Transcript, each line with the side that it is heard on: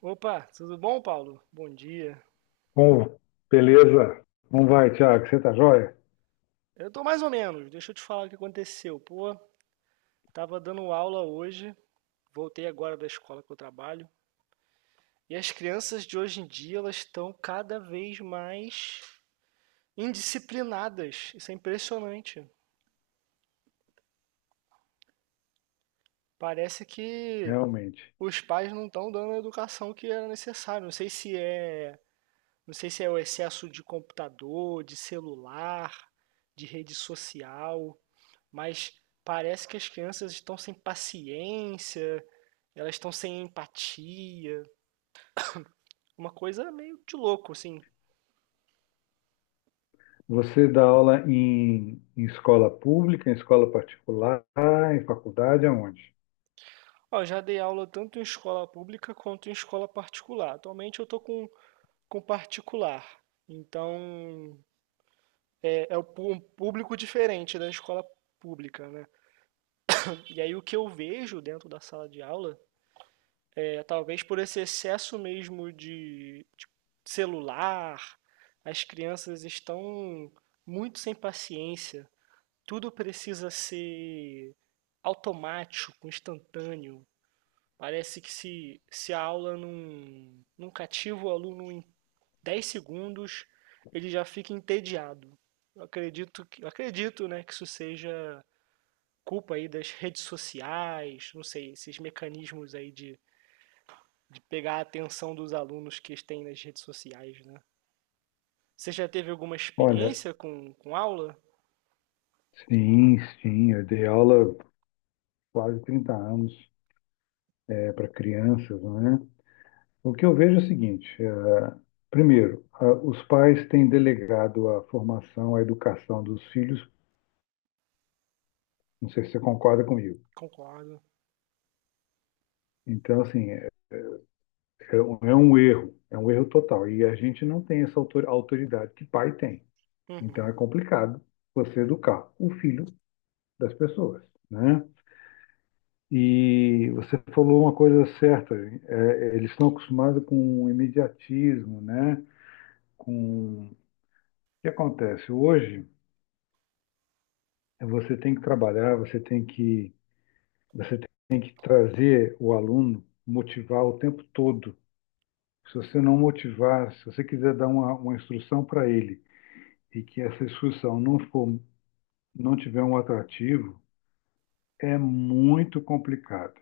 right: Opa, tudo bom, Paulo? Bom dia.
left: Como? Beleza? Como vai, Tiago? Você tá jóia?
right: Eu tô mais ou menos, deixa eu te falar o que aconteceu. Pô, tava dando aula hoje, voltei agora da escola que eu trabalho, e as crianças de hoje em dia, elas estão cada vez mais indisciplinadas. Isso é impressionante. Parece que
left: Realmente.
right: os pais não estão dando a educação que era necessária. Não sei se é o excesso de computador, de celular, de rede social. Mas parece que as crianças estão sem paciência, elas estão sem empatia, uma coisa meio de louco, assim.
left: Você dá aula em escola pública, em escola particular, em faculdade, aonde?
right: Ó, eu já dei aula tanto em escola pública quanto em escola particular. Atualmente eu tô com particular, então é, é o um público diferente da escola pública, né? E aí o que eu vejo dentro da sala de aula é talvez por esse excesso mesmo de celular, as crianças estão muito sem paciência. Tudo precisa ser automático, instantâneo. Parece que se a aula não cativa o aluno em 10 segundos, ele já fica entediado. Eu acredito que, eu acredito, né, que isso seja culpa aí das redes sociais, não sei, esses mecanismos aí de pegar a atenção dos alunos que têm nas redes sociais, né? Você já teve alguma
left: Olha,
right: experiência com aula?
left: sim, sim, eu dei aula quase 30 anos para crianças, né? O que eu vejo é o seguinte, primeiro, os pais têm delegado a formação, a educação dos filhos, não sei se você concorda comigo.
right: Concordo.
left: Então, assim, é um erro, é um erro total. E a gente não tem essa autoridade que pai tem. Então
right: Uhum,
left: é complicado você educar o filho das pessoas, né? E você falou uma coisa certa, é, eles estão acostumados com o imediatismo, né? Com o que acontece hoje, é você tem que trabalhar, você tem que trazer o aluno, motivar o tempo todo. Se você não motivar, se você quiser dar uma instrução para ele e que essa discussão não for, não tiver um atrativo, é muito complicado.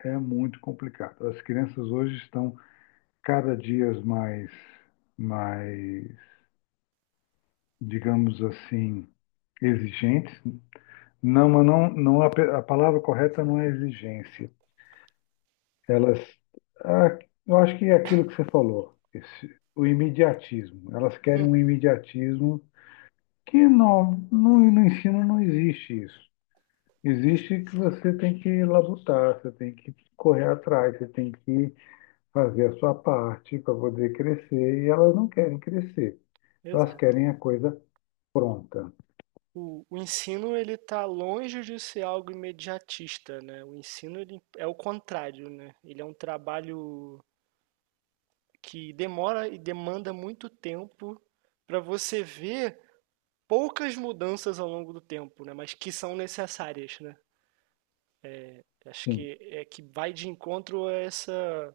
left: É muito complicado. As crianças hoje estão cada dia mais, digamos assim, exigentes. Não, mas não, a palavra correta não é exigência. Elas, ah, eu acho que é aquilo que você falou, esse, o imediatismo. Elas querem um
right: uhum,
left: imediatismo que no ensino não existe isso. Existe que você tem que labutar, você tem que correr atrás, você tem que fazer a sua parte para poder crescer, e elas não querem crescer, elas
right: exato.
left: querem a coisa pronta.
right: O ensino ele está longe de ser algo imediatista, né? O ensino ele é o contrário, né? Ele é um trabalho que demora e demanda muito tempo para você ver poucas mudanças ao longo do tempo, né? Mas que são necessárias, né? Acho
left: Sim,
right: que é que vai de encontro a essa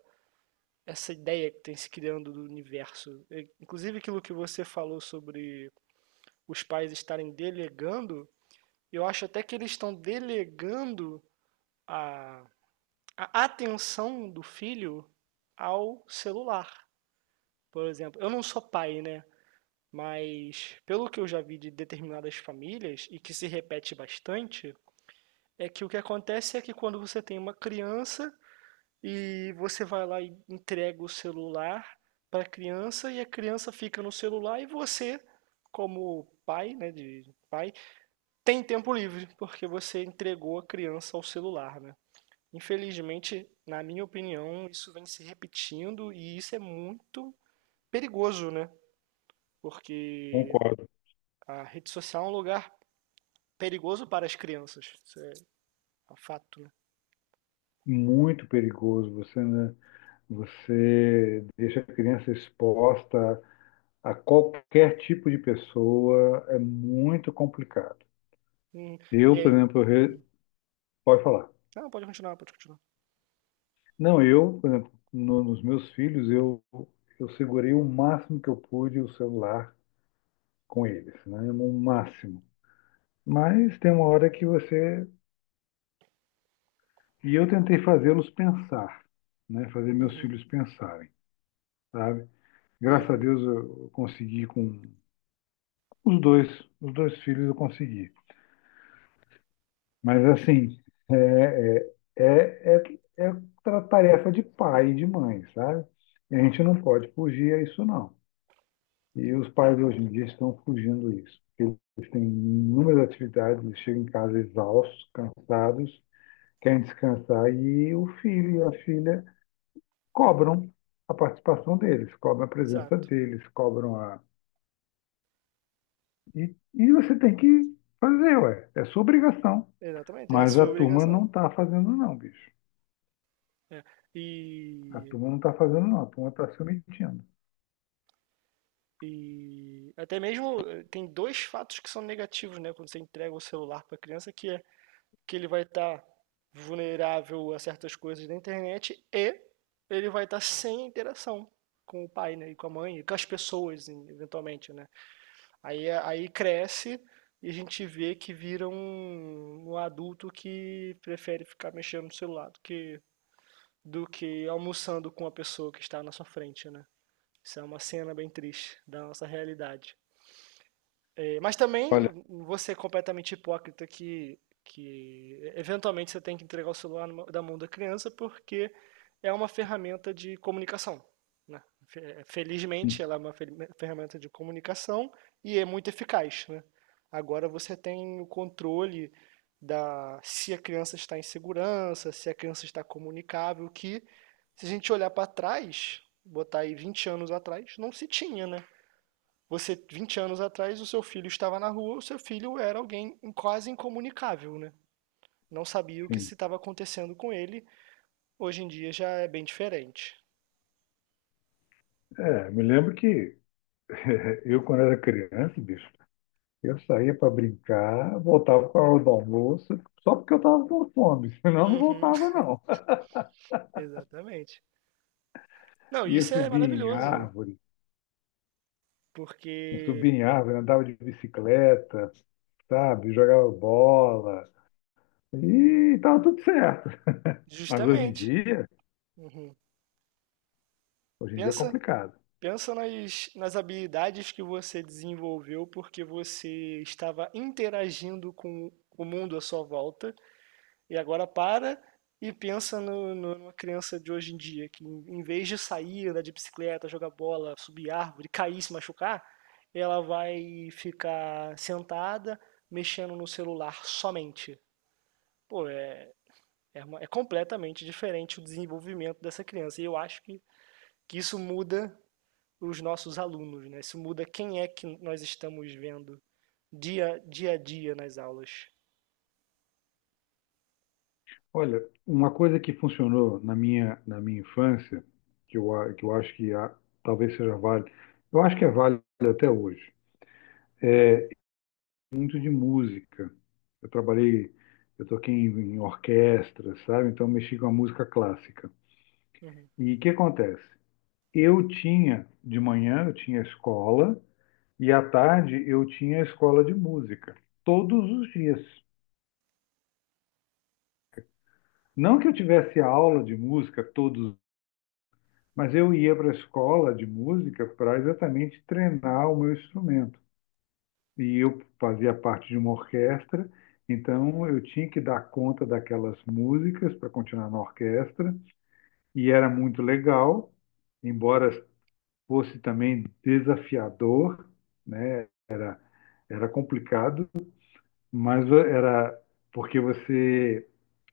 right: essa ideia que tem se criando do universo. É, inclusive aquilo que você falou sobre os pais estarem delegando, eu acho até que eles estão delegando a a atenção do filho ao celular, por exemplo. Eu não sou pai, né? Mas pelo que eu já vi de determinadas famílias e que se repete bastante, é que o que acontece é que quando você tem uma criança e você vai lá e entrega o celular para a criança e a criança fica no celular e você, como pai, né, de pai, tem tempo livre porque você entregou a criança ao celular, né? Infelizmente, na minha opinião, isso vem se repetindo e isso é muito perigoso, né? Porque
left: concordo.
right: a rede social é um lugar perigoso para as crianças. Isso é um fato, né?
left: Muito perigoso, você, né, você deixa a criança exposta a qualquer tipo de pessoa, é muito complicado.
right: Hum,
left: Eu,
right: e
left: por
right: aí?
left: exemplo, pode falar.
right: Não, pode continuar, pode continuar.
left: Não, eu, por exemplo, nos meus filhos, eu segurei o máximo que eu pude o celular com eles, né? No máximo. Mas tem uma hora que você. E eu tentei fazê-los pensar, né? Fazer meus
right: Uhum,
left: filhos pensarem, sabe? Graças a
right: uhum,
left: Deus eu consegui com os dois, os dois filhos eu consegui. Mas assim, é, é, é tarefa de pai e de mãe, sabe? E a gente não pode fugir a isso, não. E os pais hoje em dia estão fugindo disso. Eles têm inúmeras atividades, eles chegam em casa exaustos, cansados, querem descansar e o filho e a filha cobram a participação deles, cobram a presença
right: exato.
left: deles, cobram a. E você tem que fazer, ué, é sua obrigação.
right: Exatamente, é a
left: Mas a
right: sua
left: turma não
right: obrigação.
left: está fazendo, não, bicho.
right: É.
left: A
right: E,
left: turma não está fazendo, não, a turma está se omitindo.
right: e até mesmo tem dois fatos que são negativos, né? Quando você entrega o celular para a criança, que é que ele vai estar vulnerável a certas coisas da internet e ele vai estar sem interação com o pai, né, e com a mãe, e com as pessoas, eventualmente, né? Aí cresce e a gente vê que vira um adulto que prefere ficar mexendo no celular do que almoçando com a pessoa que está na sua frente, né? Isso é uma cena bem triste da nossa realidade. E- mas também
left: Olha,
right: você é completamente hipócrita que eventualmente você tem que entregar o celular numa- da mão da criança porque é uma ferramenta de comunicação, né? Felizmente ela é uma ferramenta de comunicação e é muito eficaz, né? Agora você tem o controle da se a criança está em segurança, se a criança está comunicável, que se a gente olhar para trás, botar aí 20 anos atrás, não se tinha, né? Você, 20 anos atrás, o seu filho estava na rua, o seu filho era alguém quase incomunicável, né? Não sabia o que
left: enfim.
right: se estava acontecendo com ele. Hoje em dia já é bem diferente.
left: É, me lembro que eu, quando era criança, bicho, eu saía para brincar, voltava com a hora do almoço, só porque eu estava com fome, senão eu não
right: Uhum,
left: voltava, não.
right: exatamente. Não,
left: Ia
right: isso é
left: subir em
right: maravilhoso,
left: árvore, eu subia
right: porque
left: em árvore, andava de bicicleta, sabe? Jogava bola, e estava tudo certo. Mas
right: justamente, uhum,
left: hoje em dia é
right: pensa,
left: complicado.
right: pensa nas, nas habilidades que você desenvolveu porque você estava interagindo com o mundo à sua volta. E agora para e pensa numa criança de hoje em dia, que em vez de sair, andar de bicicleta, jogar bola, subir árvore, cair, se machucar, ela vai ficar sentada, mexendo no celular somente. Pô, é, é, uma- é completamente diferente o desenvolvimento dessa criança. E eu acho que isso muda os nossos alunos, né? Isso muda quem é que nós estamos vendo dia a dia nas aulas.
left: Olha, uma coisa que funcionou na minha infância, que eu acho talvez seja válido, eu acho que é válido até hoje, muito de música. Eu trabalhei, eu toquei em orquestra, sabe? Então eu mexi com a música clássica.
right: Uhum,
left: E o que acontece? Eu tinha, de manhã eu tinha escola e à tarde eu tinha escola de música, todos os dias. Não que eu tivesse aula de música todos, mas eu ia para a escola de música para exatamente treinar o meu instrumento. E eu fazia parte de uma orquestra, então eu tinha que dar conta daquelas músicas para continuar na orquestra, e era muito legal, embora fosse também desafiador, né? Era complicado, mas era porque você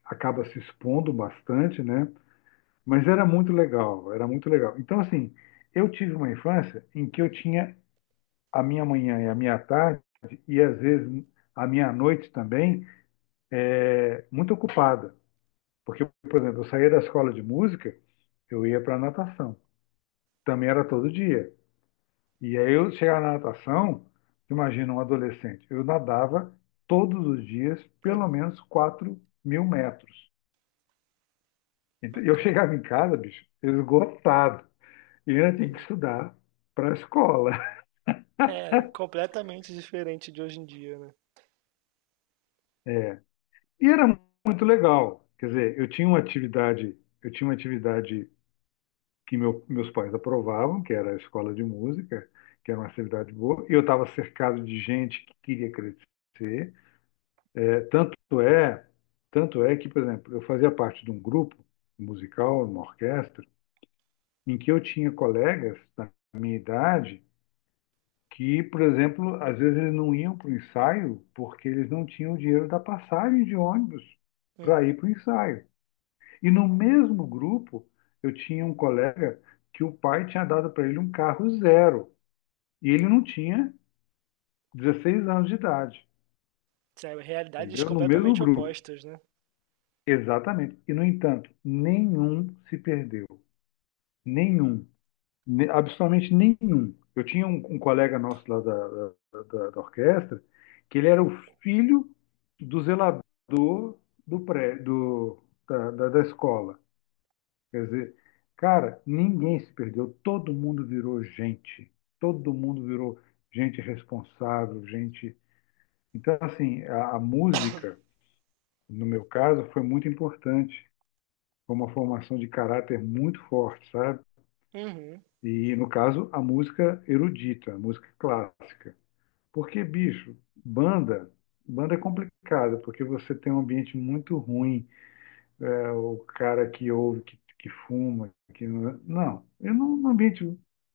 left: acaba se expondo bastante, né? Mas era muito legal, era muito legal. Então, assim, eu tive uma infância em que eu tinha a minha manhã e a minha tarde, e às vezes a minha noite também, é muito ocupada. Porque, por exemplo, eu saía da escola de música, eu ia para a natação. Também era todo dia. E aí eu chegava na natação, imagina um adolescente, eu nadava todos os dias pelo
right: uhum,
left: menos 4 mil metros. Então, eu chegava
right: bacana.
left: em casa, bicho, esgotado. E eu ainda tinha que
right: Uhum.
left: estudar para a escola.
right: É, completamente diferente de hoje em dia, né.
left: E era muito legal. Quer dizer, eu tinha uma atividade, eu tinha uma atividade que meus pais aprovavam, que era a escola de música, que era uma atividade boa. Eu estava cercado de gente que queria crescer. É, tanto é, tanto é que, por exemplo, eu fazia parte de um grupo musical, uma orquestra, em que eu tinha colegas da minha idade que, por exemplo, às vezes eles não iam para o ensaio porque eles não tinham o dinheiro da passagem de ônibus para
right: Uhum,
left: ir para o ensaio. E no mesmo grupo, eu tinha um colega que o pai tinha dado para ele um carro zero. E ele
right: hum.
left: não tinha 16 anos de idade,
right: Sabe, realidades
left: entendeu? No mesmo
right: completamente
left: grupo.
right: opostas, né.
left: Exatamente. E, no entanto, nenhum se perdeu. Nenhum. Absolutamente nenhum. Eu tinha um colega nosso lá da orquestra, que ele era o filho do zelador do pré, do, da, da, da escola. Quer dizer, cara, ninguém se perdeu. Todo mundo virou gente. Todo mundo virou gente responsável, gente. Então, assim, a música, no meu caso, foi muito importante, foi uma formação de caráter muito forte, sabe?
right: Uhum,
left: E, no caso, a música erudita, a música clássica. Porque, bicho, banda, banda é complicada, porque você tem um ambiente muito ruim, é, o cara que ouve, que fuma, que não, não, eu não, no ambiente,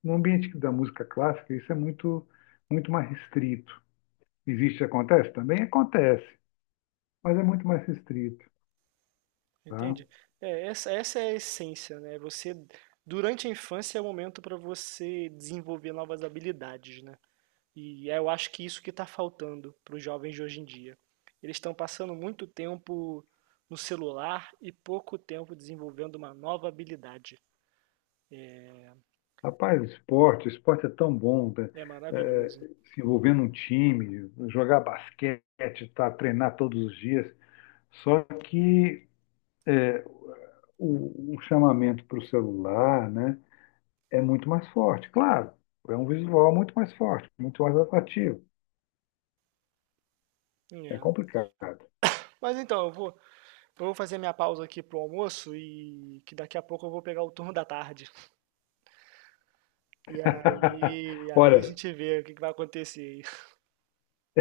left: no ambiente da música clássica, isso é muito, muito mais restrito. Existe, acontece? Também acontece, mas é muito mais restrito, tá?
right: entendi. É, essa é a essência, né, você durante a infância é o momento para você desenvolver novas habilidades, né. E é, eu acho que isso que está faltando para os jovens de hoje em dia. Eles estão passando muito tempo no celular e pouco tempo desenvolvendo uma nova habilidade.
left: Rapaz, esporte, esporte é tão bom, tá?
right: É
left: É,
right: maravilhoso.
left: se envolver num time, jogar basquete, tá, treinar todos os dias. Só que é, o chamamento para o celular, né, é muito mais forte. Claro, é um visual muito mais forte, muito mais atrativo. É
right: É.
left: complicado.
right: Mas então, eu vou fazer minha pausa aqui pro almoço e que daqui a pouco eu vou pegar o turno da tarde. E aí, aí a
left: Olha,
right: gente vê o que que vai acontecer.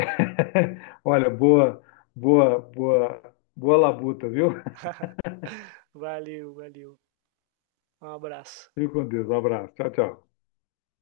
left: olha, boa, boa, boa, boa labuta, viu?
right: Valeu, valeu. Um abraço.
left: Fique com Deus. Um abraço. Tchau, tchau.